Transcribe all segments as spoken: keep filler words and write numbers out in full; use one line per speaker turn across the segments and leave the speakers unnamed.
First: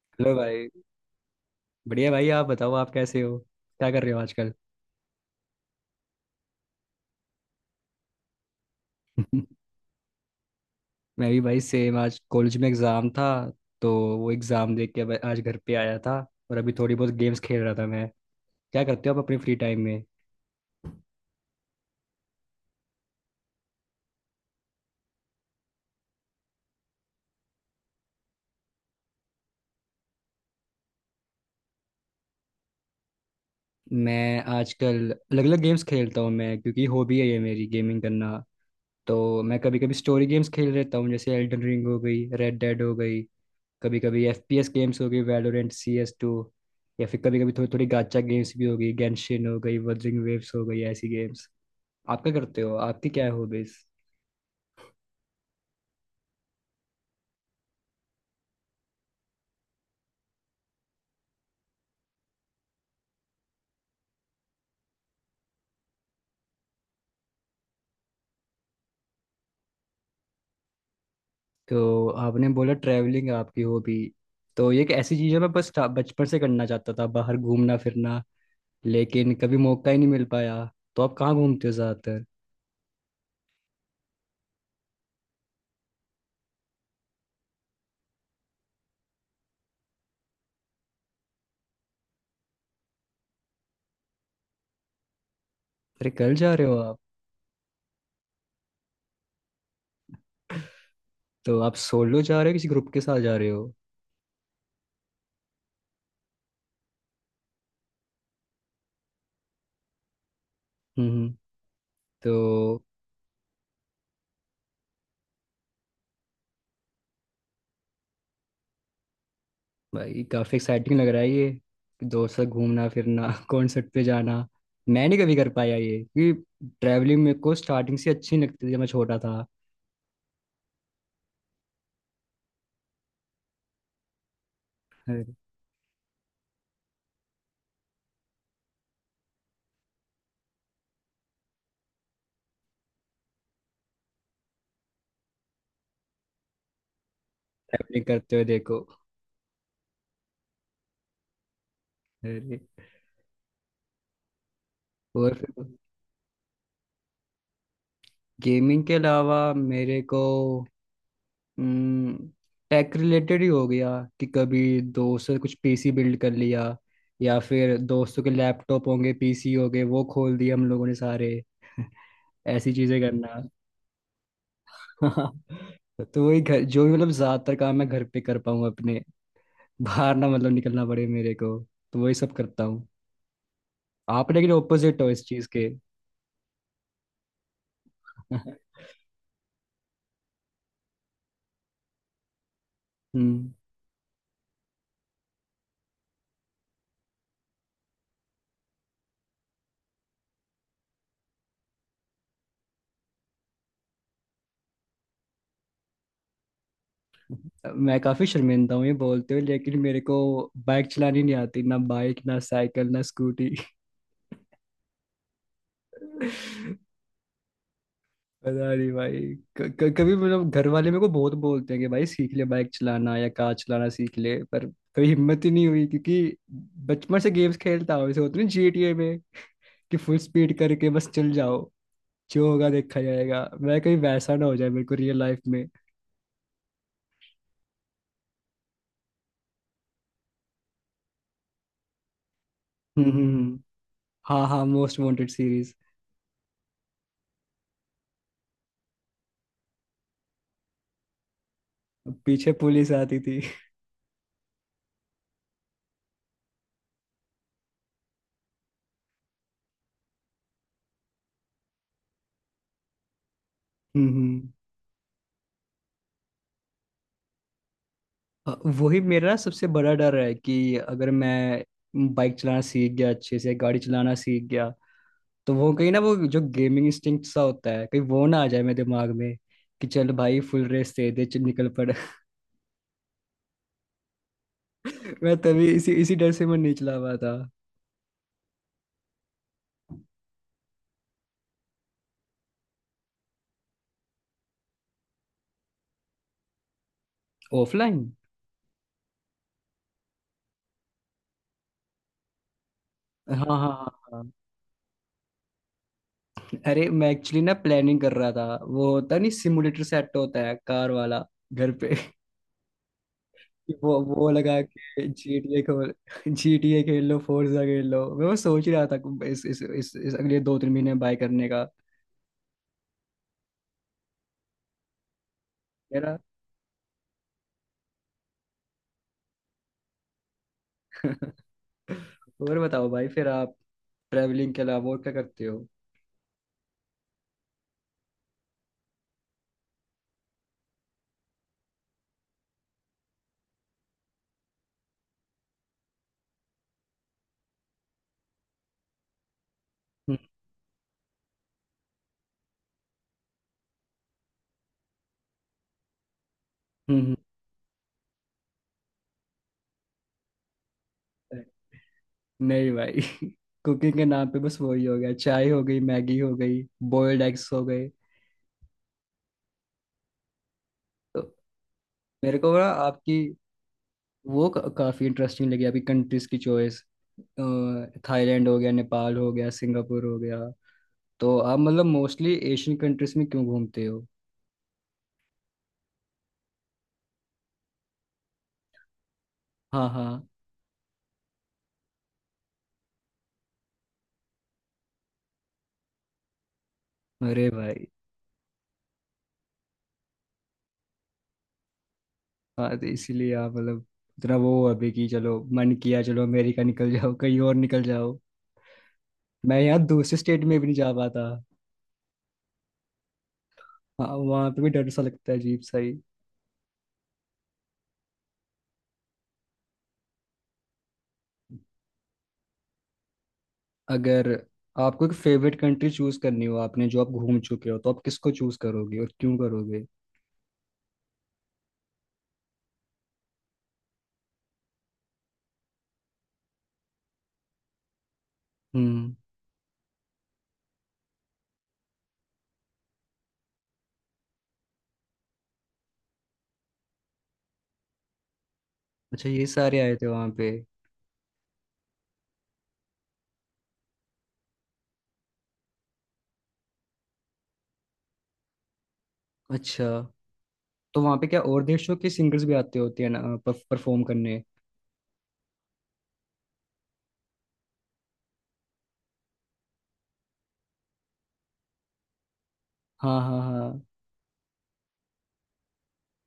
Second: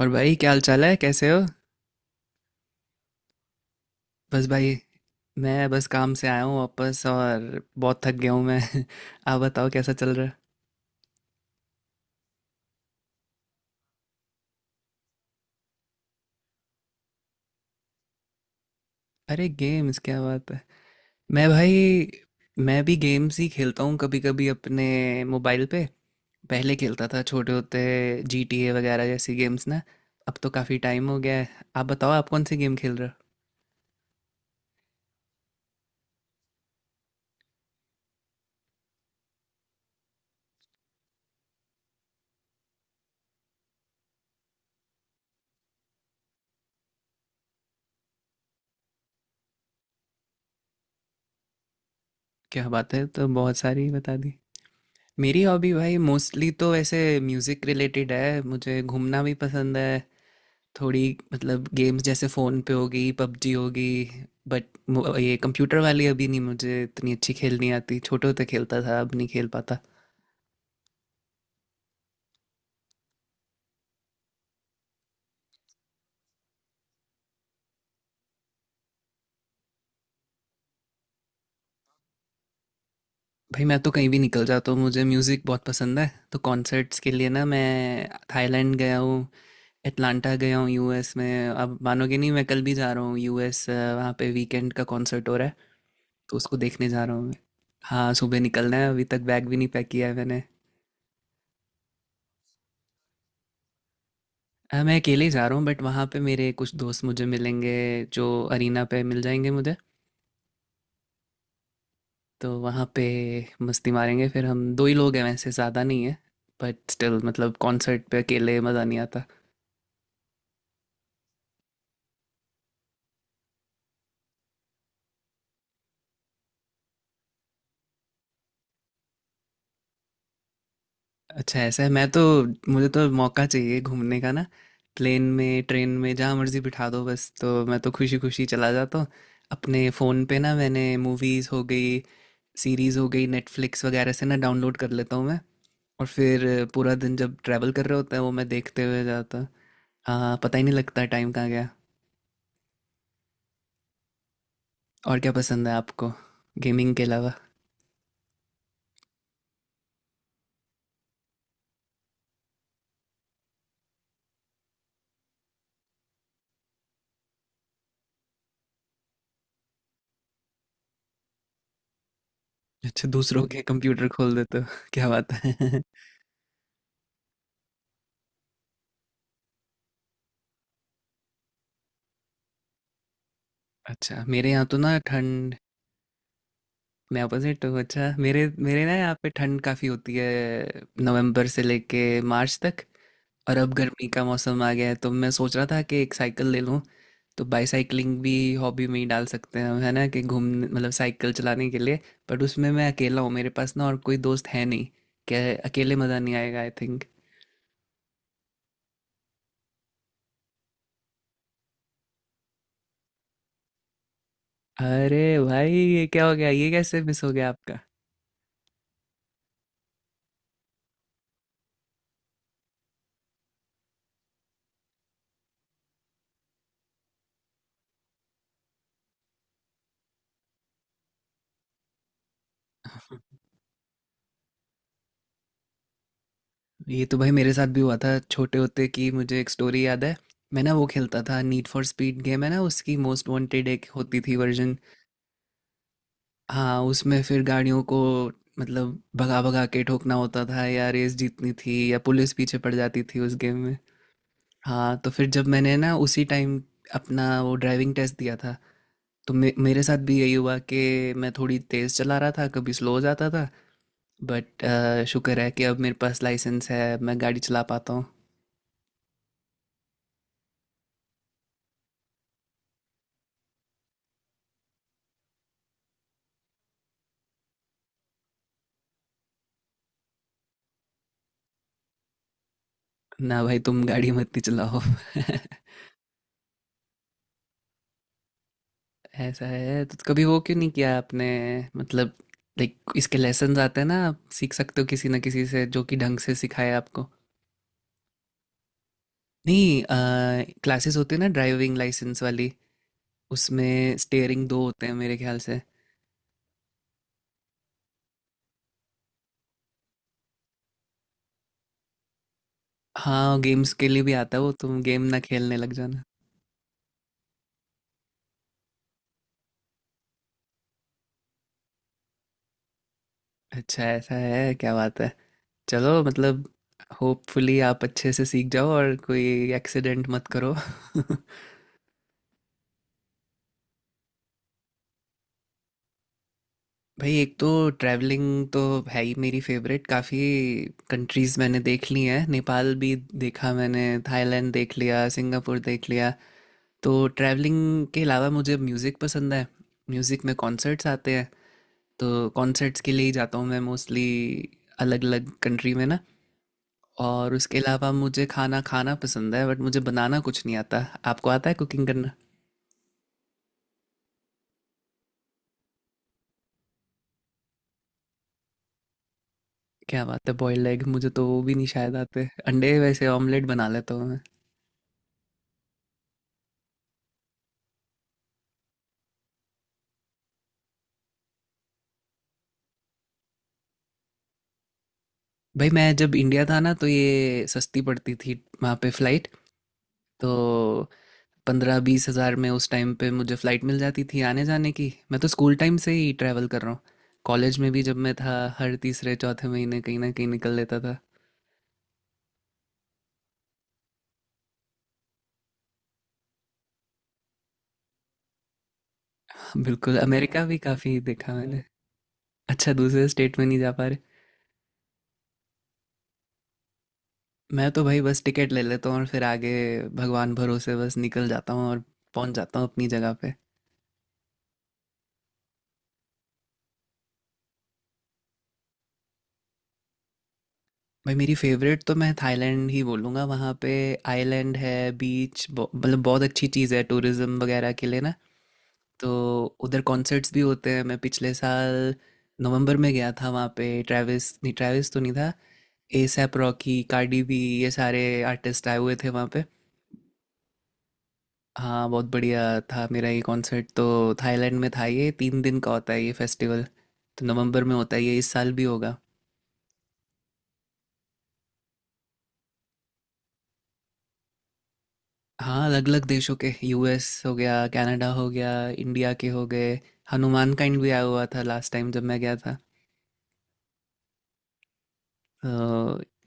और
हेलो
भाई क्या हाल
भाई।
चाल है, कैसे हो।
बढ़िया भाई, आप बताओ आप कैसे हो? क्या कर रहे हो
बस
आजकल?
भाई, मैं बस काम से आया हूँ वापस और बहुत थक गया हूँ मैं। आप बताओ कैसा चल रहा है।
मैं भी भाई सेम। आज कॉलेज में एग्ज़ाम था, तो वो एग्ज़ाम देख के अब आज घर पे आया था। और अभी थोड़ी बहुत गेम्स खेल रहा था मैं। क्या करते हो आप अपने
अरे
फ्री टाइम
गेम्स,
में?
क्या बात है। मैं भाई, मैं भी गेम्स ही खेलता हूँ कभी कभी अपने मोबाइल पे। पहले खेलता था छोटे होते, जी टी ए वगैरह जैसी गेम्स ना। अब तो काफ़ी टाइम हो गया है। आप बताओ आप कौन सी गेम खेल रहे हो।
मैं आजकल अलग अलग गेम्स खेलता हूँ मैं, क्योंकि हॉबी है ये मेरी गेमिंग करना। तो मैं कभी कभी स्टोरी गेम्स खेल लेता हूँ, जैसे एल्डन रिंग हो गई, रेड डेड हो गई। कभी कभी एफ पी एस गेम्स हो गई, वैलोरेंट, सी एस टू। या फिर कभी कभी थोड़ी थोड़ी गाचा गेम्स भी हो गई, गेंशिन हो गई, वदरिंग वेव्स हो गई, ऐसी गेम्स। आपका करते
क्या
हो,
बात है,
आपकी क्या
तो
है
बहुत
हॉबीज?
सारी बता दी। मेरी हॉबी भाई मोस्टली तो ऐसे म्यूज़िक रिलेटेड है। मुझे घूमना भी पसंद है। थोड़ी मतलब गेम्स जैसे फ़ोन पे होगी, पबजी होगी, बट ये कंप्यूटर वाली अभी नहीं मुझे इतनी अच्छी खेलनी आती। छोटे होते खेलता था, अब नहीं खेल पाता।
तो आपने बोला ट्रैवलिंग आपकी हॉबी। तो ये एक ऐसी चीज़ है, मैं बस था- बचपन से करना चाहता था बाहर घूमना फिरना, लेकिन कभी मौका ही नहीं मिल पाया। तो आप कहाँ घूमते हो ज़्यादातर?
भाई मैं तो कहीं भी निकल जाता हूँ, मुझे म्यूज़िक बहुत पसंद है, तो कॉन्सर्ट्स के लिए ना मैं थाईलैंड गया हूँ, अटलांटा गया हूँ यूएस में। अब मानोगे नहीं, मैं कल भी जा रहा हूँ यूएस, अ, वहाँ पे वीकेंड का कॉन्सर्ट हो रहा है।
अरे कल
तो
जा
उसको
रहे हो
देखने
आप?
जा रहा हूँ मैं। हाँ, सुबह निकलना है, अभी तक बैग भी नहीं पैक किया है मैंने।
तो आप सोलो जा रहे हो किसी ग्रुप के साथ जा रहे हो?
अ, मैं अकेले ही जा रहा हूँ, बट वहाँ पे मेरे कुछ दोस्त मुझे मिलेंगे, जो अरीना पे मिल जाएंगे मुझे।
हम्म हम्म। तो
तो वहाँ पे मस्ती मारेंगे। फिर हम दो ही लोग हैं वैसे, ज़्यादा नहीं है, बट स्टिल मतलब कॉन्सर्ट पे अकेले मज़ा नहीं आता।
भाई काफ़ी एक्साइटिंग लग रहा है ये। दोस्त से घूमना फिरना, कॉन्सर्ट पे जाना। मैं नहीं कभी कर पाया ये, क्योंकि ट्रैवलिंग मेरे को स्टार्टिंग से अच्छी नहीं लगती थी जब मैं छोटा था।
अच्छा ऐसा है, मैं तो मुझे तो मौका चाहिए घूमने का ना। प्लेन में, ट्रेन में, जहाँ मर्जी बिठा दो बस, तो मैं तो खुशी खुशी चला जाता हूँ। अपने फ़ोन पे ना मैंने मूवीज़ हो गई, सीरीज़ हो गई, नेटफ्लिक्स वगैरह से ना डाउनलोड कर लेता हूँ मैं। और फिर पूरा दिन जब ट्रैवल कर रहे
ट्रैवलिंग
होते हैं वो,
करते हुए
मैं
देखो।
देखते हुए जाता। हाँ, पता ही नहीं लगता टाइम कहाँ गया।
अरे।
और क्या
और फिर
पसंद है आपको गेमिंग के अलावा।
गेमिंग के अलावा, मेरे को टेक रिलेटेड ही हो गया। कि कभी दोस्त से कुछ पीसी बिल्ड कर लिया, या फिर दोस्तों के लैपटॉप होंगे, पीसी होंगे, वो खोल दिए हम लोगों ने सारे। ऐसी चीजें
अच्छा,
करना।
दूसरों के कंप्यूटर खोल देते हो क्या बात है।
तो वही घर, जो भी मतलब ज्यादातर काम मैं घर पे कर पाऊँ अपने, बाहर ना मतलब निकलना पड़े मेरे को, तो वही सब करता हूँ।
अच्छा
आप
मेरे
लेकिन
यहाँ तो ना
ऑपोजिट हो इस चीज
ठंड,
के।
मैं अपोजिट हूँ। अच्छा मेरे मेरे ना यहाँ पे ठंड काफ़ी होती है नवंबर से लेके मार्च तक।
हम्म।
और अब गर्मी का मौसम आ गया है, तो मैं सोच रहा था कि एक साइकिल ले लूँ। तो बाईसाइकिलिंग भी हॉबी में ही डाल सकते हैं हम, है ना, कि घूम मतलब साइकिल चलाने के लिए। बट उसमें मैं अकेला हूँ, मेरे पास ना और कोई दोस्त है नहीं। क्या, अकेले मज़ा नहीं आएगा आई थिंक।
मैं काफी शर्मिंदा हूँ ये बोलते हुए, लेकिन मेरे को बाइक चलानी नहीं आती, ना बाइक ना साइकिल ना स्कूटी।
अरे भाई ये क्या हो गया, ये कैसे मिस हो गया आपका।
पता नहीं भाई। क- क- कभी मतलब घर वाले मेरे को बहुत बोलते हैं कि भाई सीख ले बाइक चलाना या कार चलाना सीख ले, पर कभी हिम्मत ही नहीं हुई, क्योंकि बचपन से गेम्स खेलता हूँ, जैसे होते हैं जीटीए में, कि फुल स्पीड करके बस चल जाओ, जो होगा देखा जाएगा। मैं कहीं वैसा ना हो जाए मेरे को रियल लाइफ में।
ये तो भाई मेरे साथ भी हुआ था छोटे होते, कि मुझे एक स्टोरी याद है। मैं ना वो खेलता था नीड फॉर स्पीड गेम है ना, उसकी
हम्म हम्म,
मोस्ट
हम्म।
वांटेड एक होती थी
हाँ हाँ,
वर्जन।
Most Wanted series.
हाँ, उसमें फिर गाड़ियों को मतलब भगा भगा के ठोकना होता था, या रेस जीतनी थी, या पुलिस
पीछे
पीछे पड़
पुलिस
जाती
आती
थी उस
थी।
गेम में। हाँ, तो फिर जब मैंने ना उसी टाइम अपना वो ड्राइविंग टेस्ट दिया था, तो मे मेरे साथ भी यही हुआ कि मैं थोड़ी तेज़ चला रहा था, कभी स्लो हो जाता था।
हम्म हम्म।
बट शुक्र है कि अब मेरे पास लाइसेंस है, मैं गाड़ी चला पाता हूँ।
अ, वही मेरा सबसे बड़ा डर है, कि अगर मैं बाइक चलाना सीख गया, अच्छे से गाड़ी चलाना सीख गया, तो वो कहीं ना, वो जो गेमिंग इंस्टिंक्ट सा होता है, कहीं वो ना आ जाए मेरे दिमाग में, कि चल भाई फुल रेस दे दे चल निकल पड़।
ना भाई, तुम गाड़ी मत, नहीं चलाओ।
मैं तभी इसी इसी डर से मैं नहीं चला पाया था।
ऐसा है तो कभी वो क्यों नहीं किया आपने, मतलब लाइक इसके लेसन आते हैं ना, आप सीख सकते हो किसी ना किसी से जो कि ढंग से सिखाए आपको।
ऑफलाइन।
नहीं, क्लासेस होती है ना ड्राइविंग लाइसेंस वाली,
हाँ हाँ हाँ
उसमें
हाँ।
स्टेयरिंग दो होते हैं मेरे ख्याल से।
अरे मैं एक्चुअली ना प्लानिंग कर रहा था, वो होता नहीं सिमुलेटर सेट होता है कार वाला, घर पे।
हाँ गेम्स के
वो
लिए भी
वो
आता है वो,
लगा
तुम गेम
के
ना खेलने
जी टी ए
लग
खेल,
जाना।
जी टी ए खेल लो, फोर्जा खेल लो। मैं वो सोच ही रहा था कि इस इस इस, इस अगले दो तीन महीने में बाय करने का
अच्छा ऐसा है, क्या बात है। चलो
मेरा।
मतलब होपफुली आप अच्छे से सीख जाओ और कोई एक्सीडेंट मत करो।
और बताओ भाई फिर आप ट्रैवलिंग के अलावा और क्या करते हो?
भाई, एक तो ट्रैवलिंग तो है ही मेरी फेवरेट। काफ़ी कंट्रीज़ मैंने देख ली हैं, नेपाल भी देखा मैंने, थाईलैंड देख लिया, सिंगापुर देख लिया। तो ट्रैवलिंग के अलावा मुझे म्यूज़िक पसंद है।
हम्म,
म्यूज़िक में कॉन्सर्ट्स आते हैं, तो कॉन्सर्ट्स के लिए ही जाता हूँ मैं मोस्टली, अलग अलग कंट्री में ना।
हम्म,
और उसके अलावा मुझे खाना खाना पसंद है, बट मुझे बनाना कुछ नहीं आता। आपको
हम्म।
आता है कुकिंग करना।
नहीं भाई। कुकिंग के नाम पे बस वही हो गया, चाय हो गई, मैगी हो गई, बॉयल्ड एग्स हो गए।
क्या बात है, बॉयल्ड एग मुझे
तो
तो वो भी नहीं शायद आते।
मेरे को ना
अंडे वैसे
आपकी
ऑमलेट बना लेता हूँ।
वो का, काफी इंटरेस्टिंग लगी अभी कंट्रीज की चॉइस। थाईलैंड हो गया, नेपाल हो गया, सिंगापुर हो गया। तो आप मतलब मोस्टली एशियन कंट्रीज में क्यों घूमते हो?
भाई मैं जब इंडिया था ना तो ये सस्ती पड़ती थी वहाँ पे फ्लाइट।
हाँ हाँ।
तो पंद्रह बीस हज़ार में उस टाइम पे मुझे फ्लाइट मिल जाती थी आने जाने की। मैं तो स्कूल टाइम से ही ट्रैवल कर रहा हूँ।
अरे
कॉलेज में भी
भाई।
जब मैं था हर तीसरे चौथे महीने कहीं ना कहीं निकल लेता था।
हाँ, तो इसीलिए आप मतलब इतना वो हो अभी कि चलो मन किया चलो अमेरिका निकल जाओ कहीं और निकल जाओ। मैं
हाँ,
यहाँ
बिल्कुल,
दूसरे स्टेट
अमेरिका
में
भी
भी नहीं जा
काफ़ी
पाता।
देखा मैंने। अच्छा दूसरे स्टेट में नहीं जा पा रहे।
हाँ वहाँ पे भी डर सा लगता है, अजीब सा ही।
मैं तो भाई बस टिकट ले लेता हूँ, और फिर आगे भगवान भरोसे बस निकल जाता हूँ और पहुँच जाता हूँ अपनी जगह पे।
अगर आपको एक फेवरेट कंट्री चूज करनी हो, आपने जो आप घूम चुके हो, तो आप किसको चूज करोगे और क्यों करोगे?
भाई मेरी फेवरेट तो मैं थाईलैंड ही बोलूँगा। वहाँ पे आइलैंड है, बीच, मतलब बहुत अच्छी चीज़ है टूरिज्म वगैरह के लिए ना। तो
हम्म।
उधर कॉन्सर्ट्स भी होते हैं। मैं पिछले साल नवंबर में गया था वहाँ पे। ट्रेविस, नहीं ट्रेविस तो नहीं था, एसैप रॉकी, कार्डी बी, ये सारे आर्टिस्ट आए हुए थे वहाँ
अच्छा,
पे।
ये सारे आए थे वहाँ पे?
हाँ, बहुत बढ़िया था मेरा ये कॉन्सर्ट। तो थाईलैंड में था ये, तीन दिन का होता है ये फेस्टिवल, तो नवंबर में होता है ये, इस साल भी होगा।
अच्छा। तो वहाँ पे क्या और देशों के सिंगर्स भी आते होते हैं ना, परफॉर्म करने?
हाँ अलग अलग देशों के, यूएस हो गया, कनाडा हो गया, इंडिया के हो गए। हनुमान काइंड भी आया हुआ था लास्ट टाइम जब मैं गया था अ,
हाँ हाँ हाँ।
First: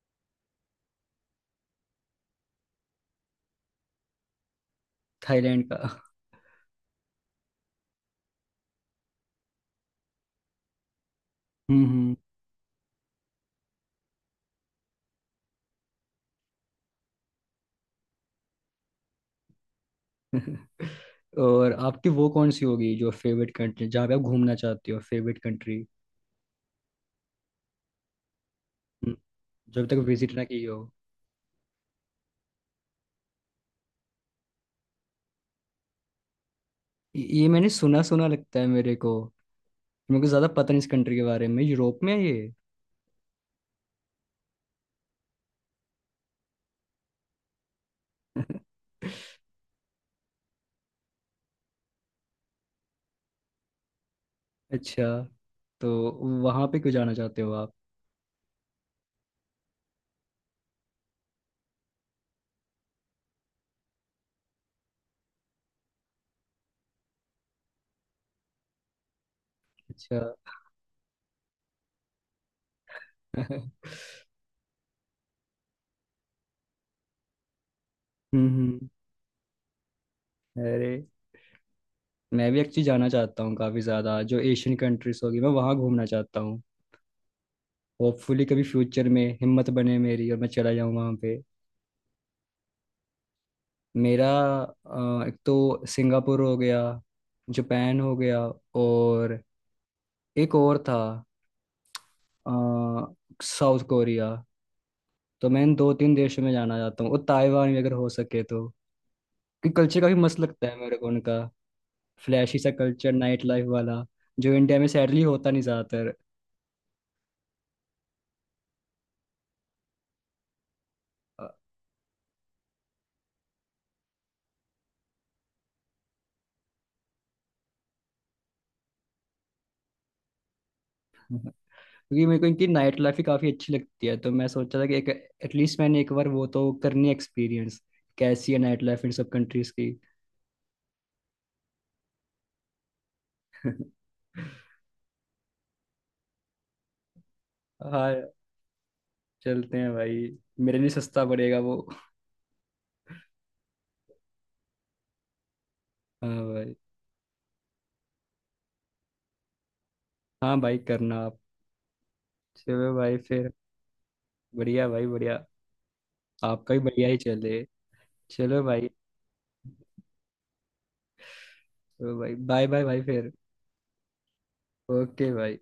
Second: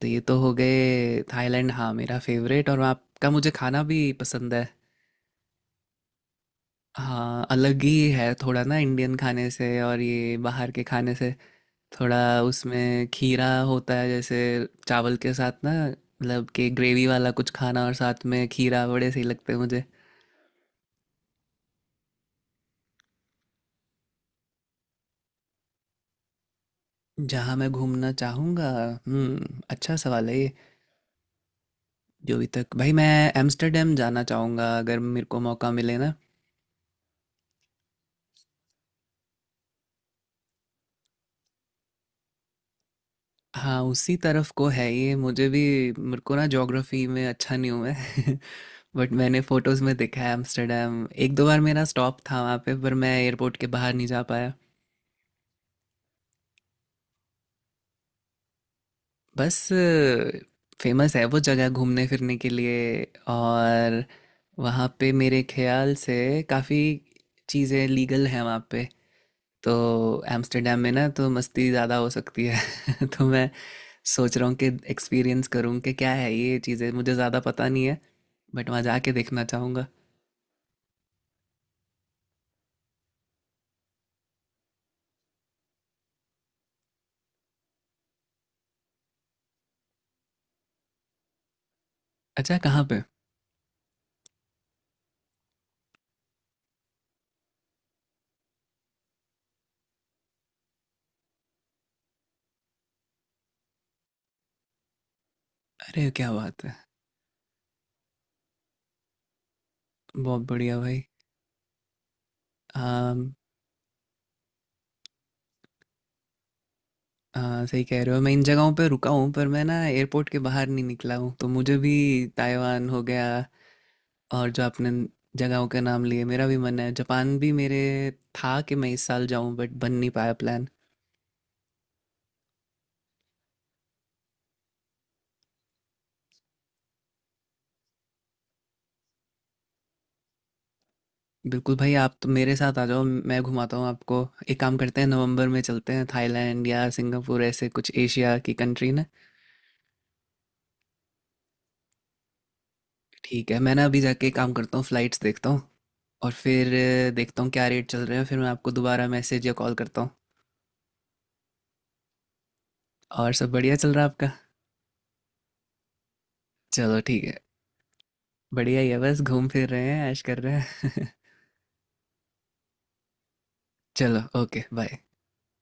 तो ये तो हो गए थाईलैंड, हाँ मेरा फेवरेट। और वहाँ का मुझे खाना भी पसंद है।
थाईलैंड का?
हाँ अलग ही है थोड़ा ना इंडियन खाने से और ये बाहर के खाने से।
हम्म
थोड़ा उसमें खीरा होता है जैसे चावल के साथ ना, मतलब कि ग्रेवी वाला कुछ खाना और साथ में खीरा, बड़े सही लगते हैं मुझे।
हम्म। और आपकी वो कौन सी होगी जो फेवरेट कंट्री जहाँ पे आप घूमना चाहते हो, फेवरेट कंट्री,
जहाँ मैं घूमना चाहूँगा, हम्म,
जब
अच्छा
तक
सवाल
विजिट
है
ना
ये।
की हो?
जो अभी तक भाई, मैं एम्स्टर्डम जाना चाहूँगा अगर मेरे को मौका मिले ना।
ये ये मैंने सुना सुना लगता है मेरे को। मेरे को ज़्यादा पता नहीं इस कंट्री के बारे में। यूरोप में है ये?
हाँ उसी तरफ को है ये मुझे भी। मेरे को ना ज्योग्राफी में अच्छा नहीं हूँ मैं। बट मैंने फोटोज़ में देखा है एम्स्टर्डम। एक दो बार मेरा स्टॉप था वहाँ पे, पर मैं एयरपोर्ट के बाहर नहीं जा पाया।
अच्छा। तो वहाँ पे क्यों जाना चाहते हो आप?
बस, फेमस है वो जगह घूमने फिरने के लिए। और वहाँ पे मेरे ख्याल से काफ़ी चीज़ें लीगल हैं वहाँ पे, तो
अच्छा।
एम्स्टर्डम में ना तो मस्ती ज़्यादा हो सकती है। तो मैं
हम्म
सोच रहा हूँ कि एक्सपीरियंस करूँ कि क्या है ये चीज़ें, मुझे ज़्यादा पता नहीं है। बट वहाँ
हम्म।
जाके देखना चाहूँगा।
अरे मैं भी एक्चुअली जाना चाहता हूँ काफ़ी ज़्यादा। जो एशियन कंट्रीज होगी, मैं वहाँ घूमना चाहता हूँ। होपफुली कभी फ्यूचर में हिम्मत बने मेरी और मैं चला जाऊँ वहाँ पे।
अच्छा कहाँ पे।
मेरा अ, एक तो सिंगापुर हो गया, जापान हो गया, और एक और था, अ, साउथ कोरिया। तो मैं इन दो
अरे
तीन
क्या
देशों में
बात है,
जाना चाहता हूँ, और ताइवान भी अगर हो सके तो। क्योंकि कल्चर काफी मस्त
बहुत
लगता है
बढ़िया
मेरे
भाई।
को उनका। फ्लैशी सा कल्चर,
आम,
नाइट लाइफ वाला, जो इंडिया में सैडली होता नहीं ज्यादातर।
हाँ सही कह रहे हो, मैं इन जगहों पे रुका हूँ पर मैं ना एयरपोर्ट के बाहर नहीं निकला हूँ तो मुझे भी। ताइवान हो गया, और जो आपने जगहों के नाम लिए मेरा भी मन है। जापान भी मेरे था कि मैं इस साल जाऊँ, बट बन नहीं पाया प्लान।
क्योंकि मेरे को इनकी नाइट लाइफ ही काफ़ी अच्छी लगती है, तो मैं सोचा था कि एक, एटलीस्ट मैंने एक बार वो तो करनी एक्सपीरियंस, कैसी है नाइट लाइफ इन सब कंट्रीज की।
बिल्कुल भाई, आप तो मेरे साथ आ जाओ, मैं घुमाता हूँ आपको। एक काम करते हैं, नवंबर में चलते हैं थाईलैंड या सिंगापुर, ऐसे कुछ
हाँ,
एशिया की कंट्री ना।
चलते हैं भाई। मेरे लिए सस्ता पड़ेगा वो।
ठीक है, मैं ना अभी जाके एक काम करता हूँ, फ्लाइट्स देखता हूँ, और
हाँ
फिर
भाई।
अ, देखता हूँ क्या रेट चल रहे हैं, फिर मैं आपको दोबारा मैसेज या कॉल करता हूँ।
हाँ भाई करना आप। चलो भाई
और
फिर।
सब बढ़िया चल रहा है आपका।
बढ़िया भाई बढ़िया। आपका भी
चलो
बढ़िया ही
ठीक है,
चले। चलो
बढ़िया
भाई।
ही है, बस घूम फिर रहे हैं, ऐश कर रहे हैं।
चलो भाई, बाय बाय भाई फिर।
चलो ओके बाय।
ओके भाई।